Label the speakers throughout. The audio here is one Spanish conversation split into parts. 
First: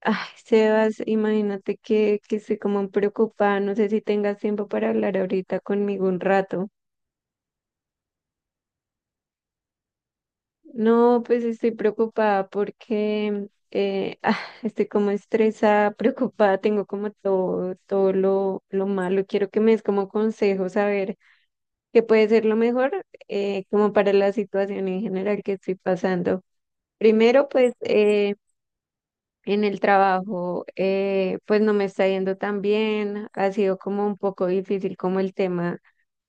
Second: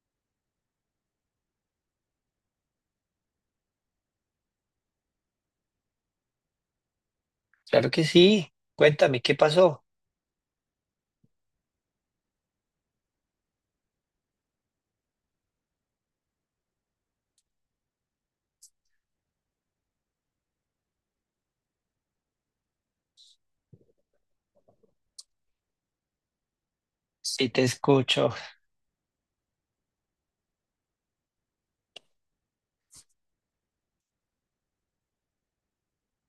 Speaker 1: Ay, Sebas, imagínate que estoy como preocupada, no sé si tengas tiempo para hablar ahorita conmigo un rato.
Speaker 2: Claro que sí. Cuéntame, ¿qué pasó?
Speaker 1: No, pues estoy preocupada porque ah, estoy como estresada, preocupada, tengo como todo lo malo. Quiero que me des como consejos a ver qué puede ser lo mejor como para la situación en general que estoy pasando. Primero,
Speaker 2: Sí, te
Speaker 1: pues
Speaker 2: escucho.
Speaker 1: en el trabajo, pues no me está yendo tan bien, ha sido como un poco difícil como el tema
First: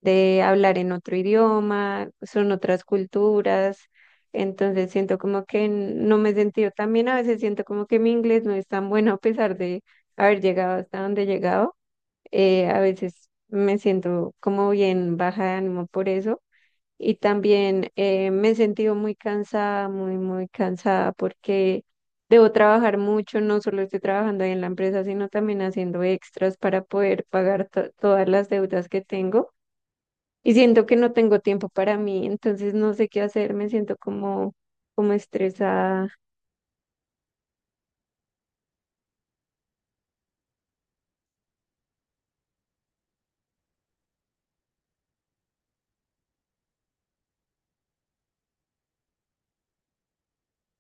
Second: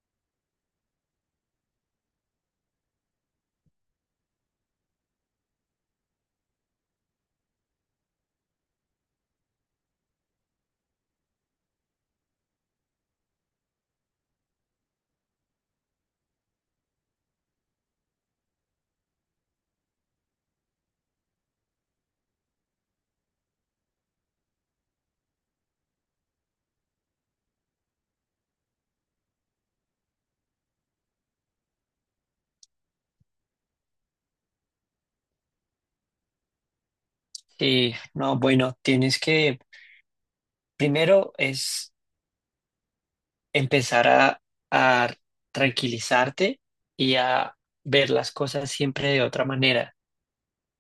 Speaker 1: de hablar en otro idioma, son otras culturas, entonces siento como que no me he sentido tan bien, a veces siento como que mi inglés no es tan bueno a pesar de haber llegado hasta donde he llegado, a veces me siento como bien baja de ánimo por eso y también me he sentido muy cansada, muy, muy cansada porque debo trabajar mucho, no solo estoy trabajando ahí en la empresa, sino también haciendo extras para poder pagar todas las deudas que tengo y siento que no tengo tiempo para mí. Entonces no sé qué hacer, me siento como estresada.
Speaker 2: Sí, no, bueno, tienes que, primero es empezar a tranquilizarte y a ver las cosas siempre de otra manera.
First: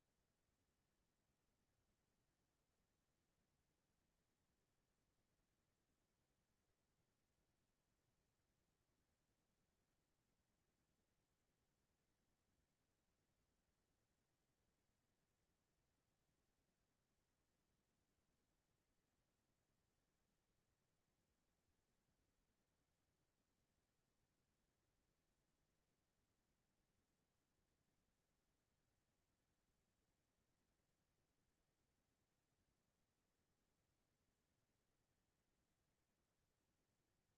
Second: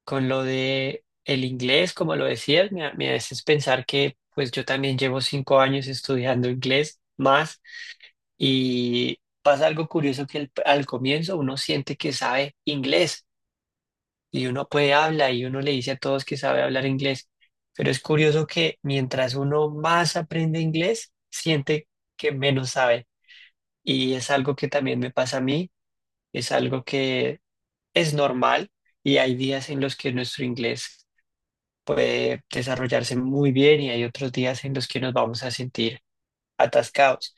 Speaker 2: Con lo de el inglés, como lo decías, me haces pensar que pues yo también llevo 5 años estudiando inglés más y pasa algo curioso que al comienzo uno siente que sabe inglés y uno puede hablar y uno le dice a todos que sabe hablar inglés, pero es curioso que mientras uno más aprende inglés, siente que menos sabe. Y es algo que también me pasa a mí, es algo que es normal y hay días en los que nuestro inglés puede desarrollarse muy bien y hay otros días en los que nos vamos a sentir atascados.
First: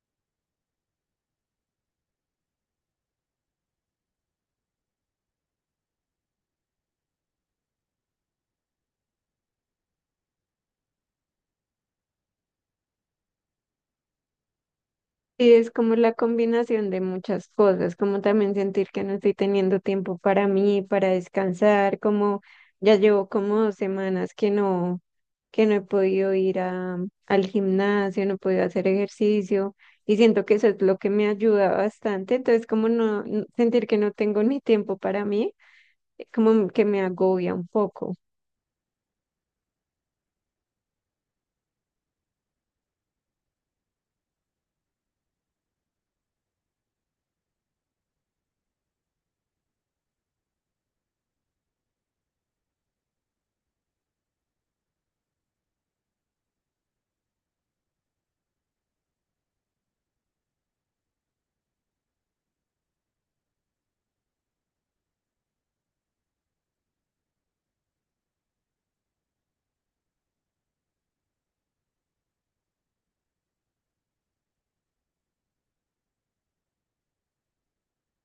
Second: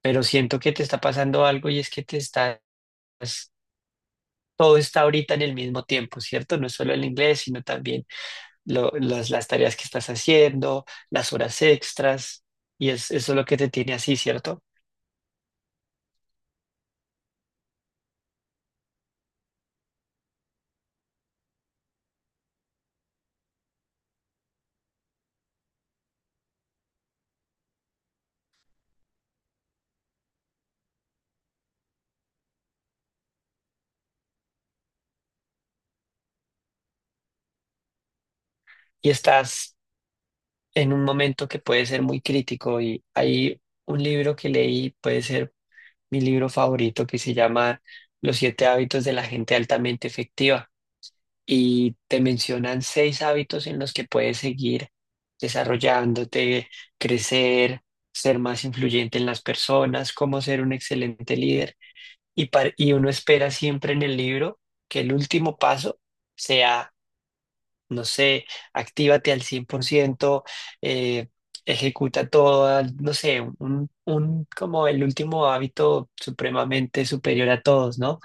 Speaker 2: Pero siento que te está pasando algo y es que te estás, todo está ahorita en el mismo tiempo, ¿cierto? No es solo el inglés, sino también las tareas que estás haciendo, las horas extras, y es, eso es lo que te tiene así, ¿cierto?
Speaker 1: Sí, es como la combinación de muchas cosas, como también sentir que no estoy teniendo tiempo para mí, para descansar, como ya llevo como 2 semanas que no he podido ir al gimnasio, no he podido hacer ejercicio y siento que eso es lo que me ayuda bastante, entonces como no sentir que no tengo ni tiempo para mí, como que me agobia un poco.
Speaker 2: Y estás en un momento que puede ser muy crítico y hay un libro que leí, puede ser mi libro favorito, que se llama Los siete hábitos de la gente altamente efectiva, y te mencionan seis hábitos en los que puedes seguir desarrollándote, crecer, ser más influyente en las personas, cómo ser un excelente líder. Y, y uno espera siempre en el libro que el último paso sea, no sé, actívate al 100%, eh, ejecuta todo, no sé, como el último hábito supremamente superior a todos, ¿no?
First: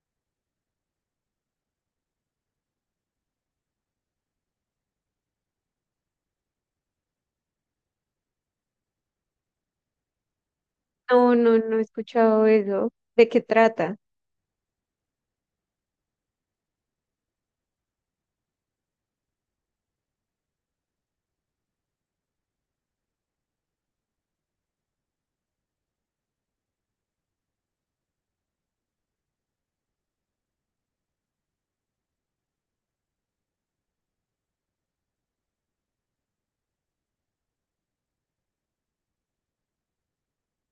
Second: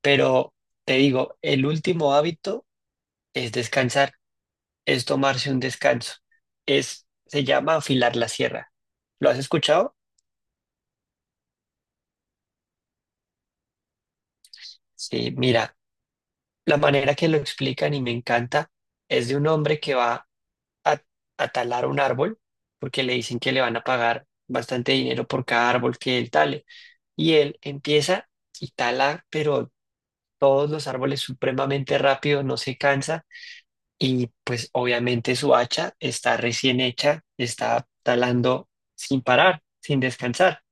Speaker 2: Pero te digo, el último hábito es descansar, es tomarse un descanso, es, se llama afilar la sierra. ¿Lo has escuchado?
Speaker 1: No, no, no he escuchado eso. ¿De qué trata?
Speaker 2: Sí, mira, la manera que lo explican y me encanta es de un hombre que va a, a talar un árbol, porque le dicen que le van a pagar bastante dinero por cada árbol que él tale. Y él empieza y tala, pero todos los árboles supremamente rápido, no se cansa. Y pues obviamente su hacha está recién hecha, está talando sin parar, sin descansar.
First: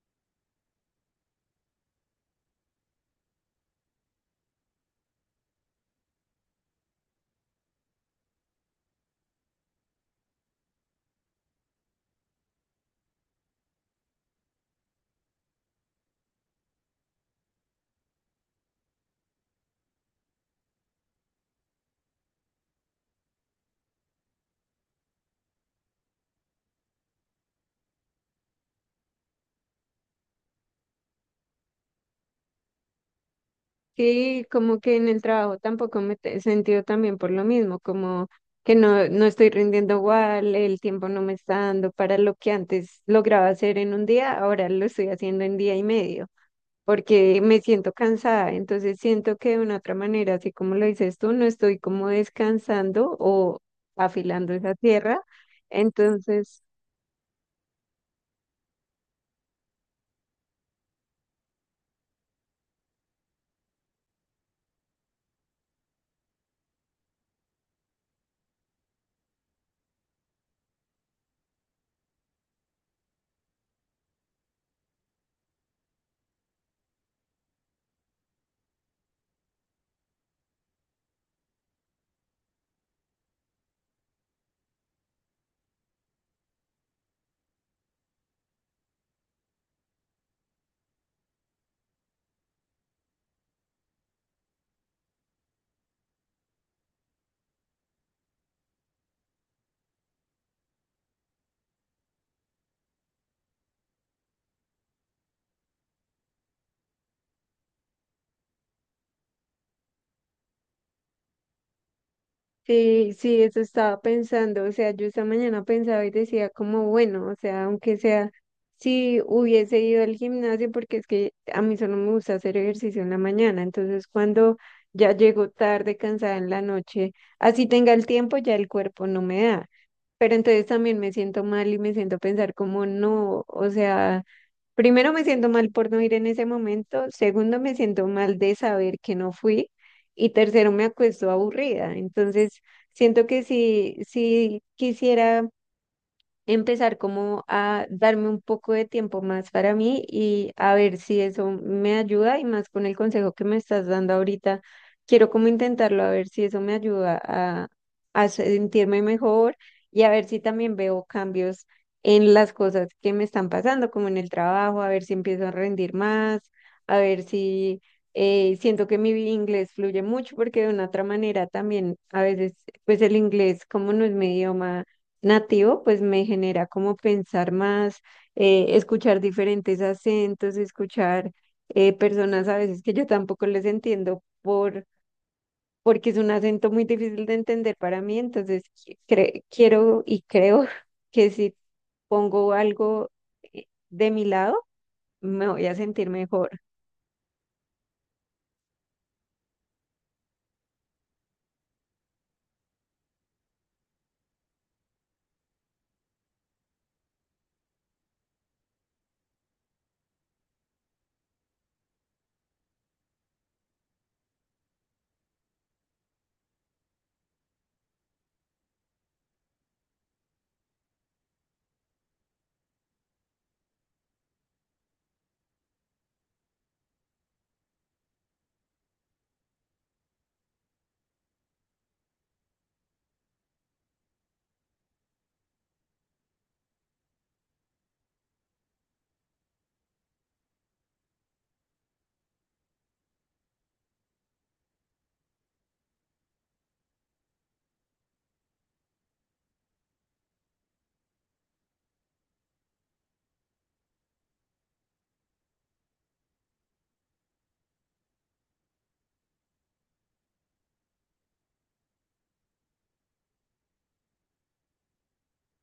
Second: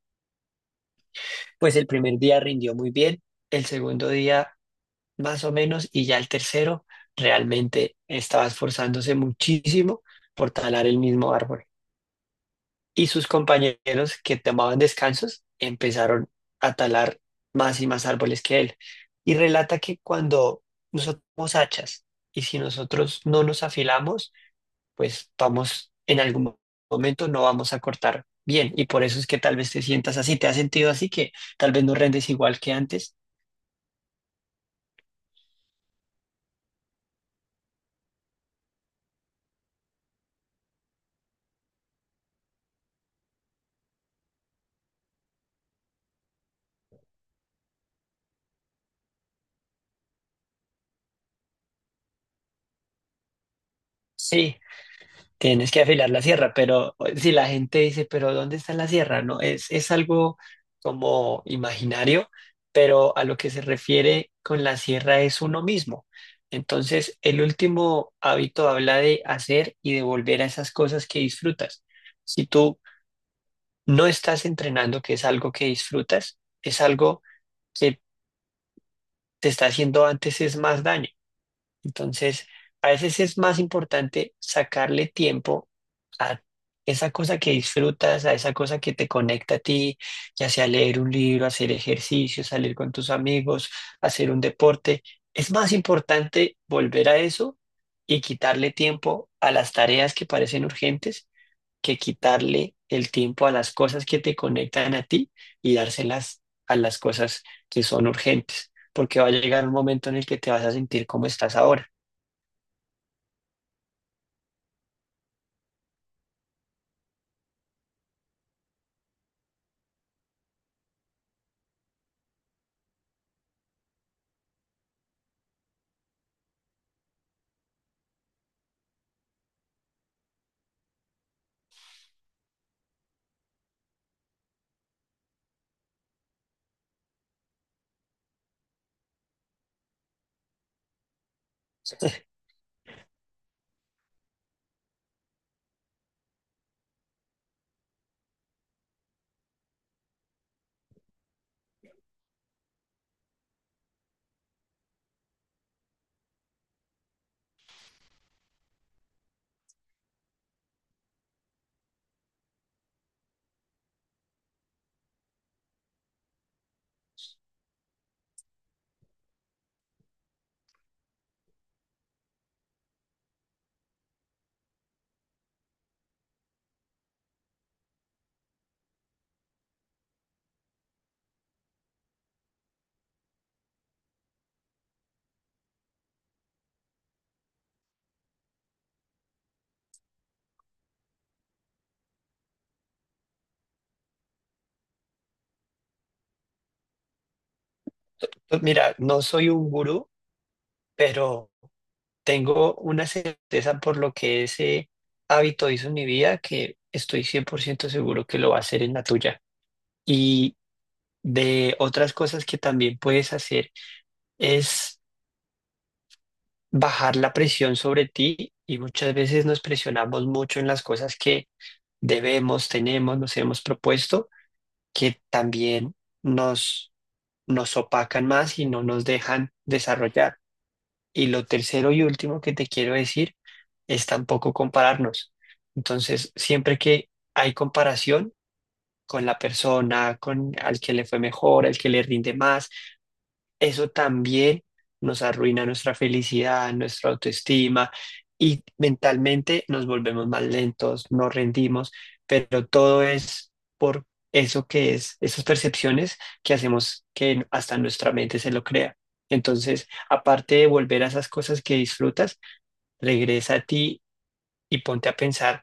Speaker 2: Pues el primer día rindió muy bien, el segundo día más o menos, y ya el tercero realmente estaba esforzándose muchísimo por talar el mismo árbol. Y sus compañeros que tomaban descansos empezaron a talar más y más árboles que él. Y relata que cuando nosotros somos hachas y si nosotros no nos afilamos, pues vamos, en algún momento no vamos a cortar bien. Y por eso es que tal vez te sientas así, te has sentido así que tal vez no rendes igual que antes.
Speaker 1: Sí, como que en el trabajo tampoco me he sentido también por lo mismo, como que no estoy rindiendo igual, el tiempo no me está dando para lo que antes lograba hacer en un día, ahora lo estoy haciendo en día y medio, porque me siento cansada, entonces siento que de una otra manera, así como lo dices tú, no estoy como descansando o afilando
Speaker 2: Sí,
Speaker 1: esa tierra,
Speaker 2: tienes que afilar la sierra,
Speaker 1: entonces...
Speaker 2: pero si la gente dice, pero ¿dónde está la sierra? No, es algo como imaginario, pero a lo que se refiere con la sierra es uno mismo. Entonces, el último hábito habla de hacer y de volver a esas cosas que disfrutas. Si tú no estás entrenando, que es algo que disfrutas, es algo que te está haciendo antes es más daño. Entonces, a veces es más importante sacarle tiempo a esa cosa que disfrutas, a esa cosa que te conecta a ti, ya sea leer un libro, hacer ejercicio, salir con tus amigos, hacer un deporte. Es más importante volver a eso y quitarle tiempo a las tareas que parecen urgentes que quitarle el tiempo a las cosas que te conectan a ti y dárselas a las cosas que son urgentes, porque va a llegar un momento en el que te vas a sentir como estás ahora.
Speaker 1: Sí, sí, eso estaba pensando, o sea, yo esta mañana pensaba y decía como, bueno, o sea, aunque sea, si hubiese ido al gimnasio, porque es que a mí solo me gusta hacer ejercicio en la mañana, entonces cuando ya llego tarde, cansada en la noche, así tenga el tiempo, ya el cuerpo no me da, pero entonces también me siento mal y me siento pensar como, no, o sea... Primero me siento mal por no ir en ese momento, segundo me siento mal de saber que no fui y tercero me acuesto aburrida. Entonces, siento que si quisiera empezar como a darme un poco de tiempo más para mí y a ver si eso me ayuda y más con el consejo que me estás dando ahorita. Quiero como intentarlo a ver si eso me ayuda a sentirme mejor y a ver si también veo cambios en las cosas que me están pasando, como en el trabajo, a ver si empiezo a rendir más, a ver si siento que mi inglés fluye mucho porque de una otra manera también a veces pues el inglés como no es mi idioma nativo, pues me genera como pensar más, escuchar diferentes acentos, escuchar personas a veces que yo tampoco les entiendo porque es un acento muy difícil de entender para mí, entonces quiero y creo que si pongo algo de mi lado, me voy a sentir mejor.
Speaker 2: Pues mira, no soy un gurú, pero tengo una certeza por lo que ese hábito hizo en mi vida que estoy 100% seguro que lo va a hacer en la tuya. Y de otras cosas que también puedes hacer es bajar la presión sobre ti y muchas veces nos presionamos mucho en las cosas que debemos, tenemos, nos hemos propuesto, que también nos, nos opacan más y no nos dejan desarrollar. Y lo tercero y último que te quiero decir es tampoco compararnos. Entonces, siempre que hay comparación con la persona, con al que le fue mejor, al que le rinde más, eso también nos arruina nuestra felicidad, nuestra autoestima y mentalmente nos volvemos más lentos, nos rendimos, pero todo es por eso que es, esas percepciones que hacemos que hasta nuestra mente se lo crea. Entonces, aparte de volver a esas cosas que disfrutas, regresa a ti y ponte a pensar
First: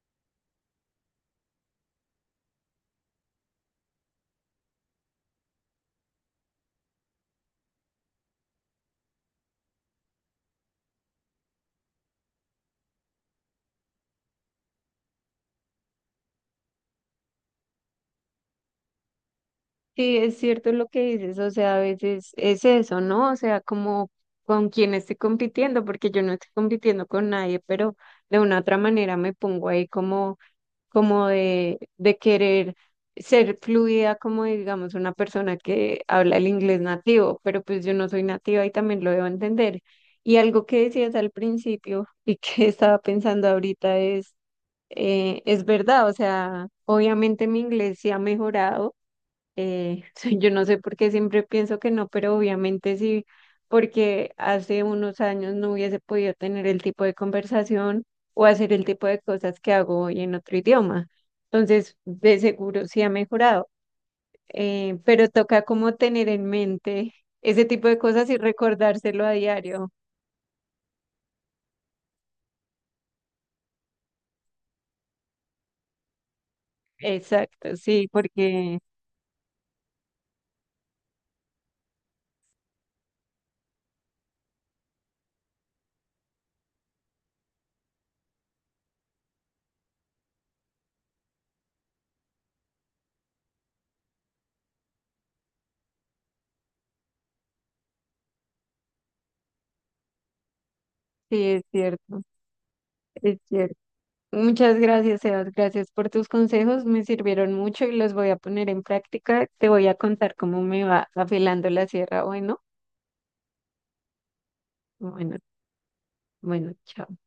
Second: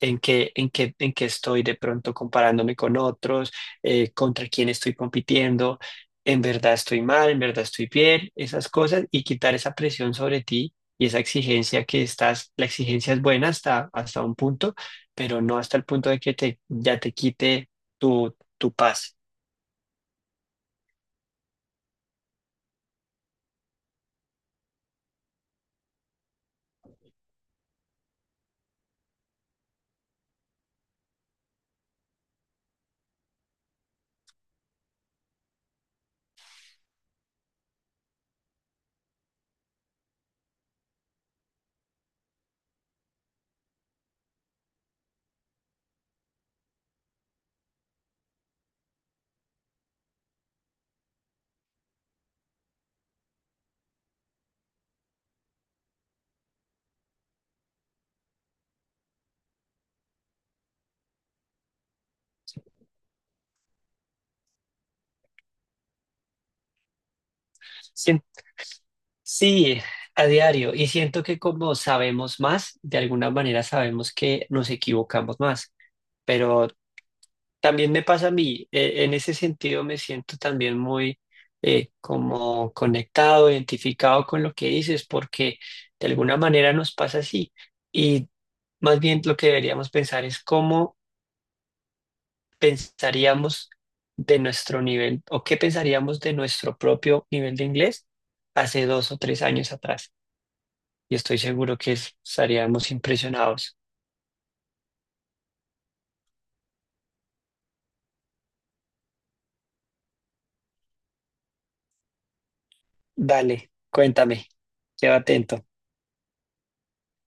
Speaker 2: en qué estoy de pronto comparándome con otros, contra quién estoy compitiendo, en verdad estoy mal, en verdad estoy bien, esas cosas y quitar esa presión sobre ti y esa exigencia que estás, la exigencia es buena hasta, hasta un punto, pero no hasta el punto de que ya te quite tu paz.
Speaker 1: Sí, es cierto lo que dices, o sea, a veces es eso, ¿no? O sea, como con quién estoy compitiendo, porque yo no estoy compitiendo con nadie, pero de una otra manera me pongo ahí como, como de querer ser fluida, como digamos una persona que habla el inglés nativo, pero pues yo no soy nativa y también lo debo entender. Y algo que decías al principio y que estaba pensando ahorita es verdad, o sea, obviamente mi inglés sí ha mejorado eh, yo no sé por qué siempre pienso que no, pero obviamente sí, porque hace unos años no hubiese podido tener el tipo de conversación o hacer el tipo de cosas que hago hoy en otro idioma. Entonces, de seguro sí ha mejorado, pero toca como tener en mente ese tipo de
Speaker 2: Sien-
Speaker 1: cosas y recordárselo a
Speaker 2: Sí,
Speaker 1: diario.
Speaker 2: a diario. Y siento que como sabemos más, de alguna manera sabemos que nos equivocamos más, pero
Speaker 1: Exacto,
Speaker 2: también me
Speaker 1: sí,
Speaker 2: pasa a mí,
Speaker 1: porque
Speaker 2: en ese sentido me siento también muy como conectado, identificado con lo que dices, porque de alguna manera nos pasa así. Y más bien lo que deberíamos pensar es cómo pensaríamos de nuestro nivel o qué pensaríamos de nuestro propio nivel de inglés hace 2 o 3 años atrás. Y estoy
Speaker 1: sí, es
Speaker 2: seguro que
Speaker 1: cierto,
Speaker 2: estaríamos
Speaker 1: es cierto.
Speaker 2: impresionados.
Speaker 1: Muchas gracias, Sebas. Gracias por tus consejos. Me sirvieron mucho y los voy a poner en práctica. Te voy a contar cómo me va afilando la sierra. Bueno,
Speaker 2: Dale, cuéntame, quedo
Speaker 1: bueno,
Speaker 2: atento.
Speaker 1: bueno, chao.